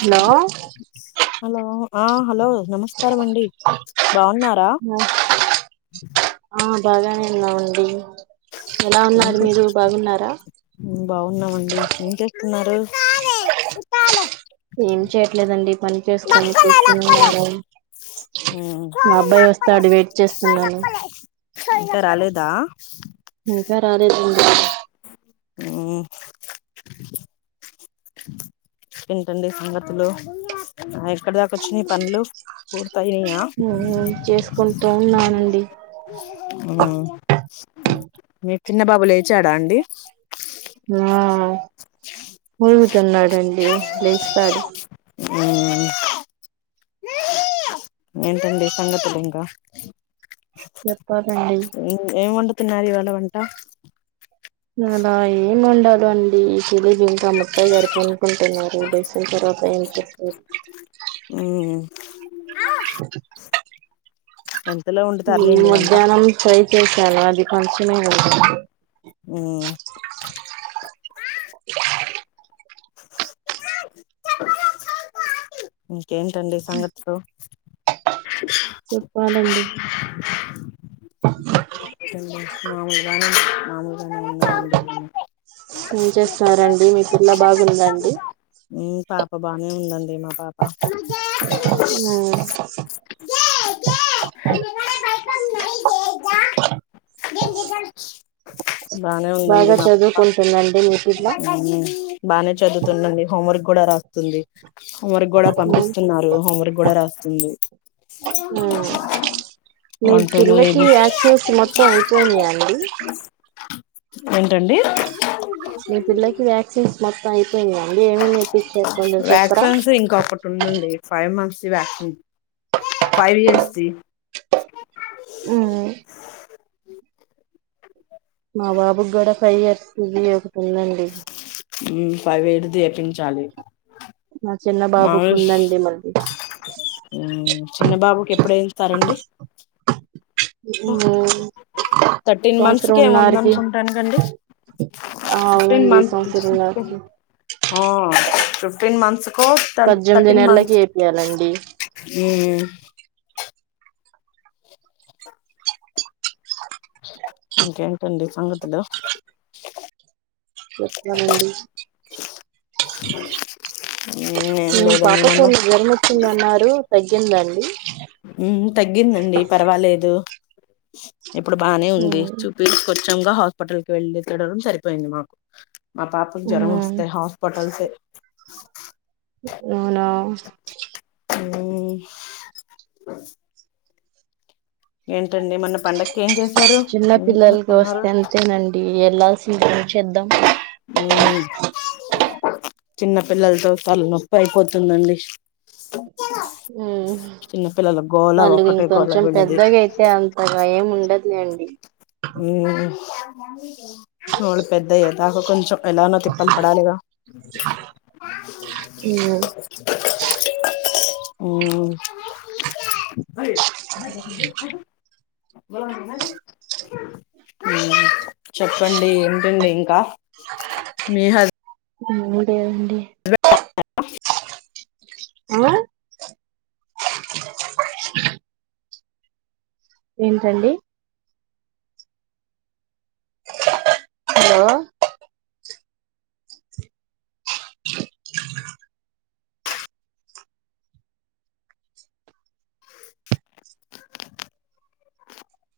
Hello hello ఆ hello నమస్కారమండి బాగున్నారా ఆ బాగానే ఉన్నామండి ఎలా ఎం ఉన్నారు చెస్ మీరు బాగున్నారా బాగున్నామండి ఏం చేస్తున్నారు ఏం చేయట్లేదండి పని చేసుకొని కూర్చోనున్నం హుమ్ వెయిట్ చేస్తున్నాను ఇంకా రాలేదా ఇంకా రాలేదండి హూ మ్ ఎంటండి సంగతులు ఆ ఎక్కడి దాకోచ్చినై పనులు పైనైయ ఉమ్, చేసుకుంటూ ఉన్నానండి మ్ మీ చిన్న బాబు లేచాడా అండి తున్నదండి లేచ్నాడు మ్ ఏంటండి సంగతులింకా చెప్పాలండి ఏం వండుతున్నారు ఇవాళ వంట ఇవాలా ఏమొండలో అండి తెలీదింకా ముత్తాయ్య గారు కొనుకుంటున్నారు లేసిన తర్వాత ఏం చెప్తార్ మ్మ్ ఎంతలో మ్ వండుతారులేండి వంట మధ్యాహ్నం ఫ్రై చేశాను అది కొంచమే ఉంది హుమ్ ఇంకేంటండి సంగతులు చెప్పాలండి మామూల్గానే మామూలు ఏం చేస్తున్నరండి మీ పిల్ల బాగుందండి మ్ పాప బానే ఉందండి మా పాప ఉమ్ నంటి బానే ఉందండి బాగా మా పాప చదువుకుంటుందండి మీ పిల్ల బానే చదువుతుందండి. హోంవర్క్ కూడా రాస్తుంది. హోం వర్క్ గూడా పంపిస్తున్నారు. హోంవర్క్ గూడా రాస్తుంది. మీ వన్ టూ లో పిల్లకి ఏబి యాక్సిన్స్ మొత్తం అయిపోయినాయ అండి. ఏంటండి మీ పిల్లకి వ్యాక్సిన్స్ మొత్తం ఐ అండి ఏమేమీపిచ్చకుందో చెప్పరా వ్యాక్సిన్స్ ఇంకొకటి ఉందండి five months vaccine five years ది మా బాబుకి గూడా ఫైవ్ ఇయర్స్ ఇవి ఒకటుందండి. ఉమ్ ఫైవ్ ఇయర్స్ ది ఏపించాలి మా చిన్న బాబుకు మాములు ఉందండి మళ్ళీ ఉమ్ చిన్న బాబుకి ఎప్పుడు ఏయిస్తారండి. ఉ థర్టీన్ మంత్స్ కేమో ఉందనుకుంటాను అండి ఫిఫ్టీన్ అవునండి మంత్స్ సంవత్సరంన్నరకి ఆ ఫిఫ్టీన్ మంత్స్ కో థట్ పద్దెనిమిది థర్టీన్ నెలలకి మంత్స్ వేపియాలండి ఊ ఇంకేంటండి సంగతులు చెప్పాలండి ఏం మీ లేదండి మొన్న పాపకేమో జ్వరం వచ్చిందన్నారు తగ్గింద అండి ఉమ్ తగ్గిందండి పర్వాలేదు. ఇప్పుడు బానే ఉంది. ఉమ్ చూపిచ్చుకొచ్చంగ హాస్పిటల్ కి వెళ్ళి ఇప్పుడు సరిపోయింది మాకు. మా పాపకు ఉమ్ జ్వరం వస్తే హాస్పిటల్స్ ఏ అవునా ఊమ్ ఏంటండి మొన్న పండగకి ఏం చేశారు. చిన్న ఏం వండుకున్నారు. చెద్ ఉ చిన్నపిల్లలతో తలనొప్పి అయిపోతుందండి. ఉమ్ చిన్న పిల్లల గోళ వాళ్ళు ఒకటే గోళ ఇంకొంచెం వీళ్ళది పెద్దగ అయితే అంతగా ఏం ఉండదు. యండి ఉమ్ వాళ్ళు పెద్దయ్యదా కొంచెం ఎలానో తిప్పలు పడాలిగా హు ఉమ్ ఉమ్ చెప్పండి ఏంటండి ఇంకా మీ హజ్ అండి ఆ ఏంటండి hello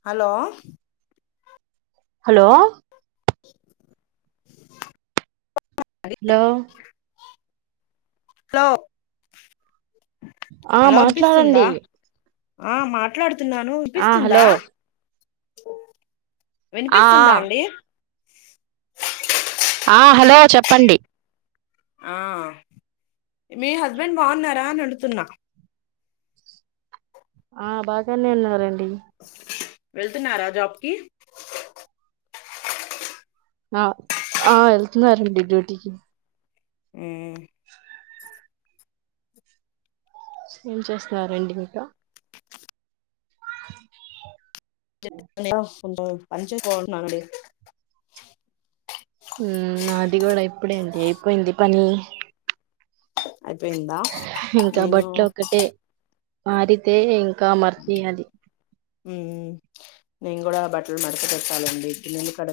hello hello hello hello ఆ హలో వినిపిస్తుందా మాట్లాడండి ఆ మాట్లాడుతున్నాను ఆ విపిస్తుందా హలో ఆ వినిపిస్తుందా ఆ అండి ఆ హలో చెప్పండి ఆ మీ హస్బెండ్ బాగున్నారా అని అడుతున్నా ఆ బాగానే ఉన్నారండి వెళ్తున్నారా జాబ్కి ఆ ఆ వెళ్తున్నారండి డ్యూటీకి ఉమ్ ఏం చేస్తున్నారండి ఇంకా [unintelligible] బాగున్నా అండి నాది గూడా ఇప్పుడే అండి అయిపోయింది పని. అయిపోయిందా ఇంక ఆ నేను బట్టలు ఒకటే ఆరితే ఇంకా మర్తీ ఏయ్యాలి ఉమ్ నేను కూడా బట్టలు మడతపెట్టాలండి.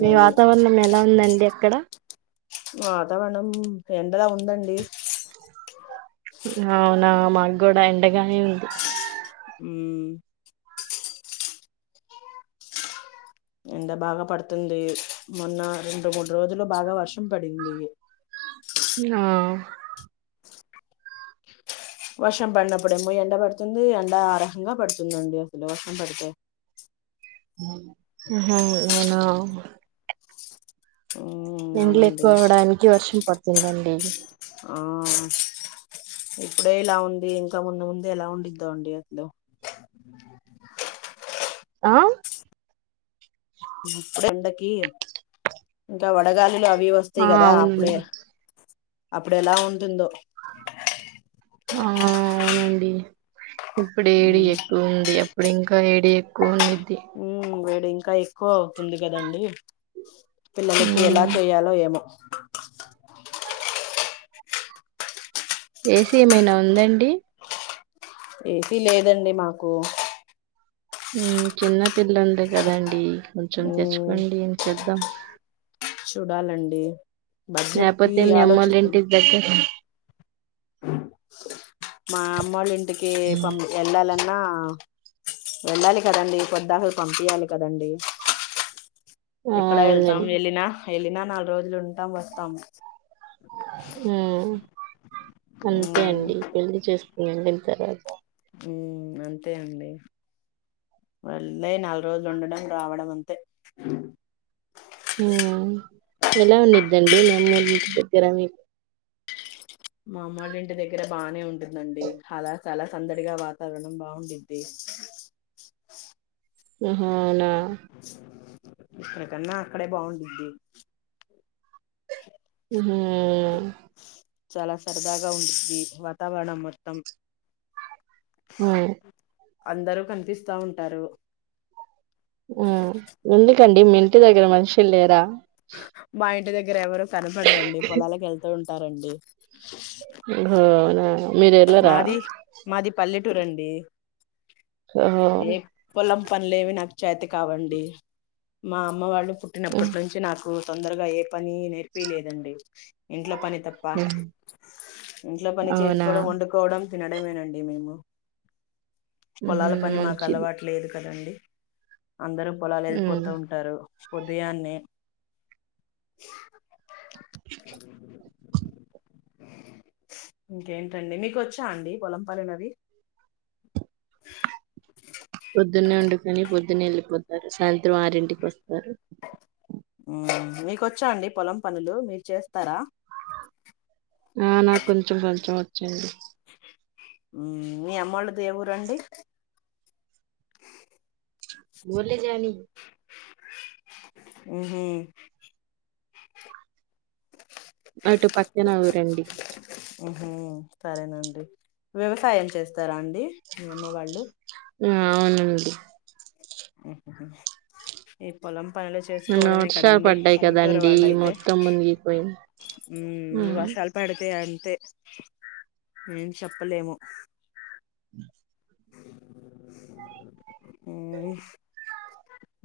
మీ వాతావరణం ఎలా ఉందండి అక్కడ వాతావరణం ఎండలా ఉందండి. అవునా మాగూడ ఎండగానే ఉంది. ఊమ్ ఎండ బాగా పడుతుంది. మొన్న రెండు మూడు రోజులు బాగా వర్షం పడింది. ఆ వర్షం పడినప్పుడేమో ఎండ పడుతుంది. ఎండ ఆరహంగా పడుతుందండి. అసలు వర్షం పడితే హు హు అవునా ఉమ్ ఎండ్లు అవునండి ఎక్కువ అవ్వడానికి వర్షం పడుతుందండి. ఆ ఇప్పుడే ఇలా ఉంది ఇంకా ముందు ముందు ఎలా ఉండిద్దో అండి అసలు ఆ ఇప్పుడు ఎండకి ఇంకా వడగాలిలో అవి వస్తాయి ఆ కదా అవునండి అప్పుడే అప్పుడ ఎలా ఉంటుందో ఆ అవునండి ఇప్పుడేడి ఉమ్ ఎక్కువ ఉంది. ఇప్పుడు ఇంకా ఏడి ఎక్కువ ఉంది. ఉ వేడి ఇంకా ఎక్కువ అవుతుంది కదండి. పిల్లలకి ఎలా మ్మ్. చేయాలో ఏమో ఏసీ ఏమైనా ఉందండి. ఏసీ లేదండి మాకు చిన్న పిల్ల ఉంది కదండి కొంచెం ఉమ్ తెచ్చుకోండిం చేద్దాం. చూడాలండి బడ్జెట్ కి లేకపోతే మీ ఆలోచిస్తుం అమ్మోళ్ళింటికి దగ్గర మా అమ్మోళ్ళ ఇంటికి పం వెళ్ళాలని ఆ వెళ్ళాలి కదండి పొద్దాకులు పంపియాలి కదండి. ఆ! ఎక్కడ వెళ్తాం అవునండి. వెళ్ళినా వెళ్ళినా నాలుగు రోజులు ఉంటాం వస్తాము. ఉ అంతే మ్మ్ అండి పెళ్లి చేసుకున్నాం దీని తర్వాత ఉ అంతే అండి వెళ్ళి నాలుగు రోజులు ఉండడం రావడం అంతే ఎలా ఉండిద్దండి మీ అమ్మోల్ల ఇంటి దగ్గర మీకు మా అమ్మొళ్ల ఇంటి దగ్గర బానే ఉంటుంది అండి. హల చాలా సందడిగా వాతావరణం బాగుండిద్ది. ఉహు అవునా ఇక్కడ కన్నా అక్కడే బాగుండిద్ది. ఉ హు అవ్నా చాలా సరదాగా ఉంటుద్ది వాతావరణం మొత్తం ఉ అందరూ కనిపిస్తా ఉంటారు ఉ ఎందుకు అండి మీ ఇంటి దగ్గర మనుషులు లేరా మా ఇంటి దగ్గర ఎవరు కనపడరండి పొలాలకు వెళ్తూ ఉంటారండి ఒహో అవునా మీరెళ్ళరా? మాది మాది పల్లెటూరు అండి ఓహో! ఏ పొలం పనులేవి నాకు చేత కావండి మా అమ్మ వాళ్ళు హ్మ్. పుట్టినప్పటి నుంచి నాకు తొందరగా ఏ పని నేర్పియ్య లేదండి ఇంట్లో పని తప్ప హ్మ్. ఇంట్లో పని అవునా? చేసుకోవడం వొండు కోడం తినడమేనండి మేము హుహు. పొలాల పని మాకు మంచిది. అలవాటు లేదు కదా అండి అందరూ పొలాలు హ్మ్. వెళ్ళిపోతూ ఉంటారు ఉదయాన్నే ఇంకేంటి అండి మీకు వొచ్చా అండి పొలం పనులు అవి పొద్దున్నే వొండుకొని పొద్దున్న వెళ్ళిపోతారు సాయంత్రం ఆరింటికి వొస్తారు మ్ మీకొచ్చా అండి పొలం పనులు మీరు చేస్తారా ఆ నాకు కొంచెం కొంచెం వొచ్చు అండి మ్ మీ అమ్మోళ్ళది ఎ ఊరు అండి గుర్ల జానీ ఉహు అటు పక్కన ఊరండి ఉహు సరేనండి వ్యవసాయం చేస్తారా అండి మి అమ్మ వాళ్ళు ఉ అవునండి ఆహ ఏ పొలం పనులు నిన్న చేసుకోవడమే వర్షాలు కదండి పడ్డాయి పల్లెటూరు కదండి మొత్తం మునుగిపోయినయ్ మ్ వర్షాలు పడితే అం తే ఎం చెప్పలేము ఉ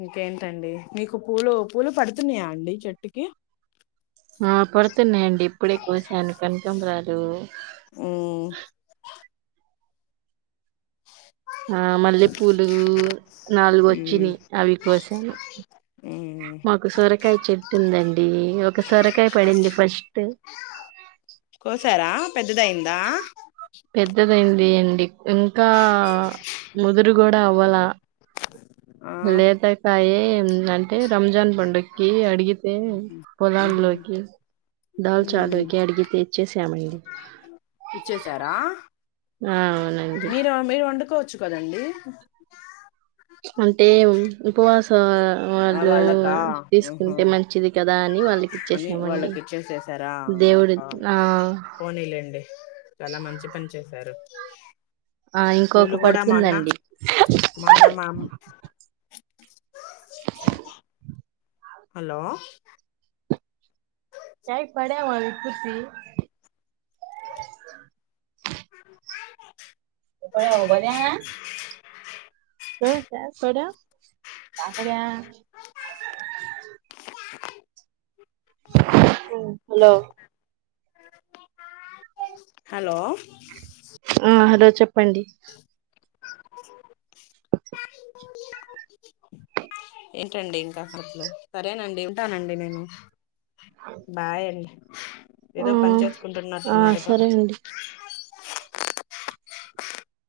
ఇంకేంటి అండి మీకు పూలు పూలు పడుతున్నాయా అండి చెట్టుకి ఆ పడుతున్నాయి అండి ఇప్పుడే కోశాను కనకంబరాలు ఉ ఆ మల్లెపూలు నాలుగు ఉమ్ వొచ్చినయి అవి కోసాను ఉమ్ మాకు సొరకాయ చెట్టు ఉందం మ్ ఒక సొరకాయ పడింది ఫస్ట్ కోసారా పెద్దదయిందా పెద్దది అయింది అండి ఇంకా ముదురు గుడా అవ్వాల ఆ లేతకాయే అంటే రంజాన్ పండక్కి అడిగి సే పొలాం ఉహు లోకి ఉమ్ డల్చలోయ్ కి అడిగితె ఇచ్చేసామండి ఇచ్చేసారా ఆ అవునండి మీరు మీరు వొండుకో చ్చు కదండి. అంటే ఉ ఉపవాసా ఆ వాళ్ళు వాళ్ళకా ఆహా తీసుకుంటే మంచిది కదా అని వాళ్ళకిచ్చేసామండి. పోనీలెండి చాలా మంచి పని చేసారు. ఆ పూలు ఇంకొక గుడా మొన్న పడుతుందండి మొన్న మామ్ హలో టై పడెవ్యానుంచి [inaudible] సు ఇట్ట సూడ హలో! హలో! ఆ హలో చెప్పండి. అ ఏంటండి ఇంకా సరేనండి ఉంటానండి నేను బాయండ్ ఆ ఏదో పన్ ఆ చేస్కుంటున్నట్టున్నారుగా సరే అండి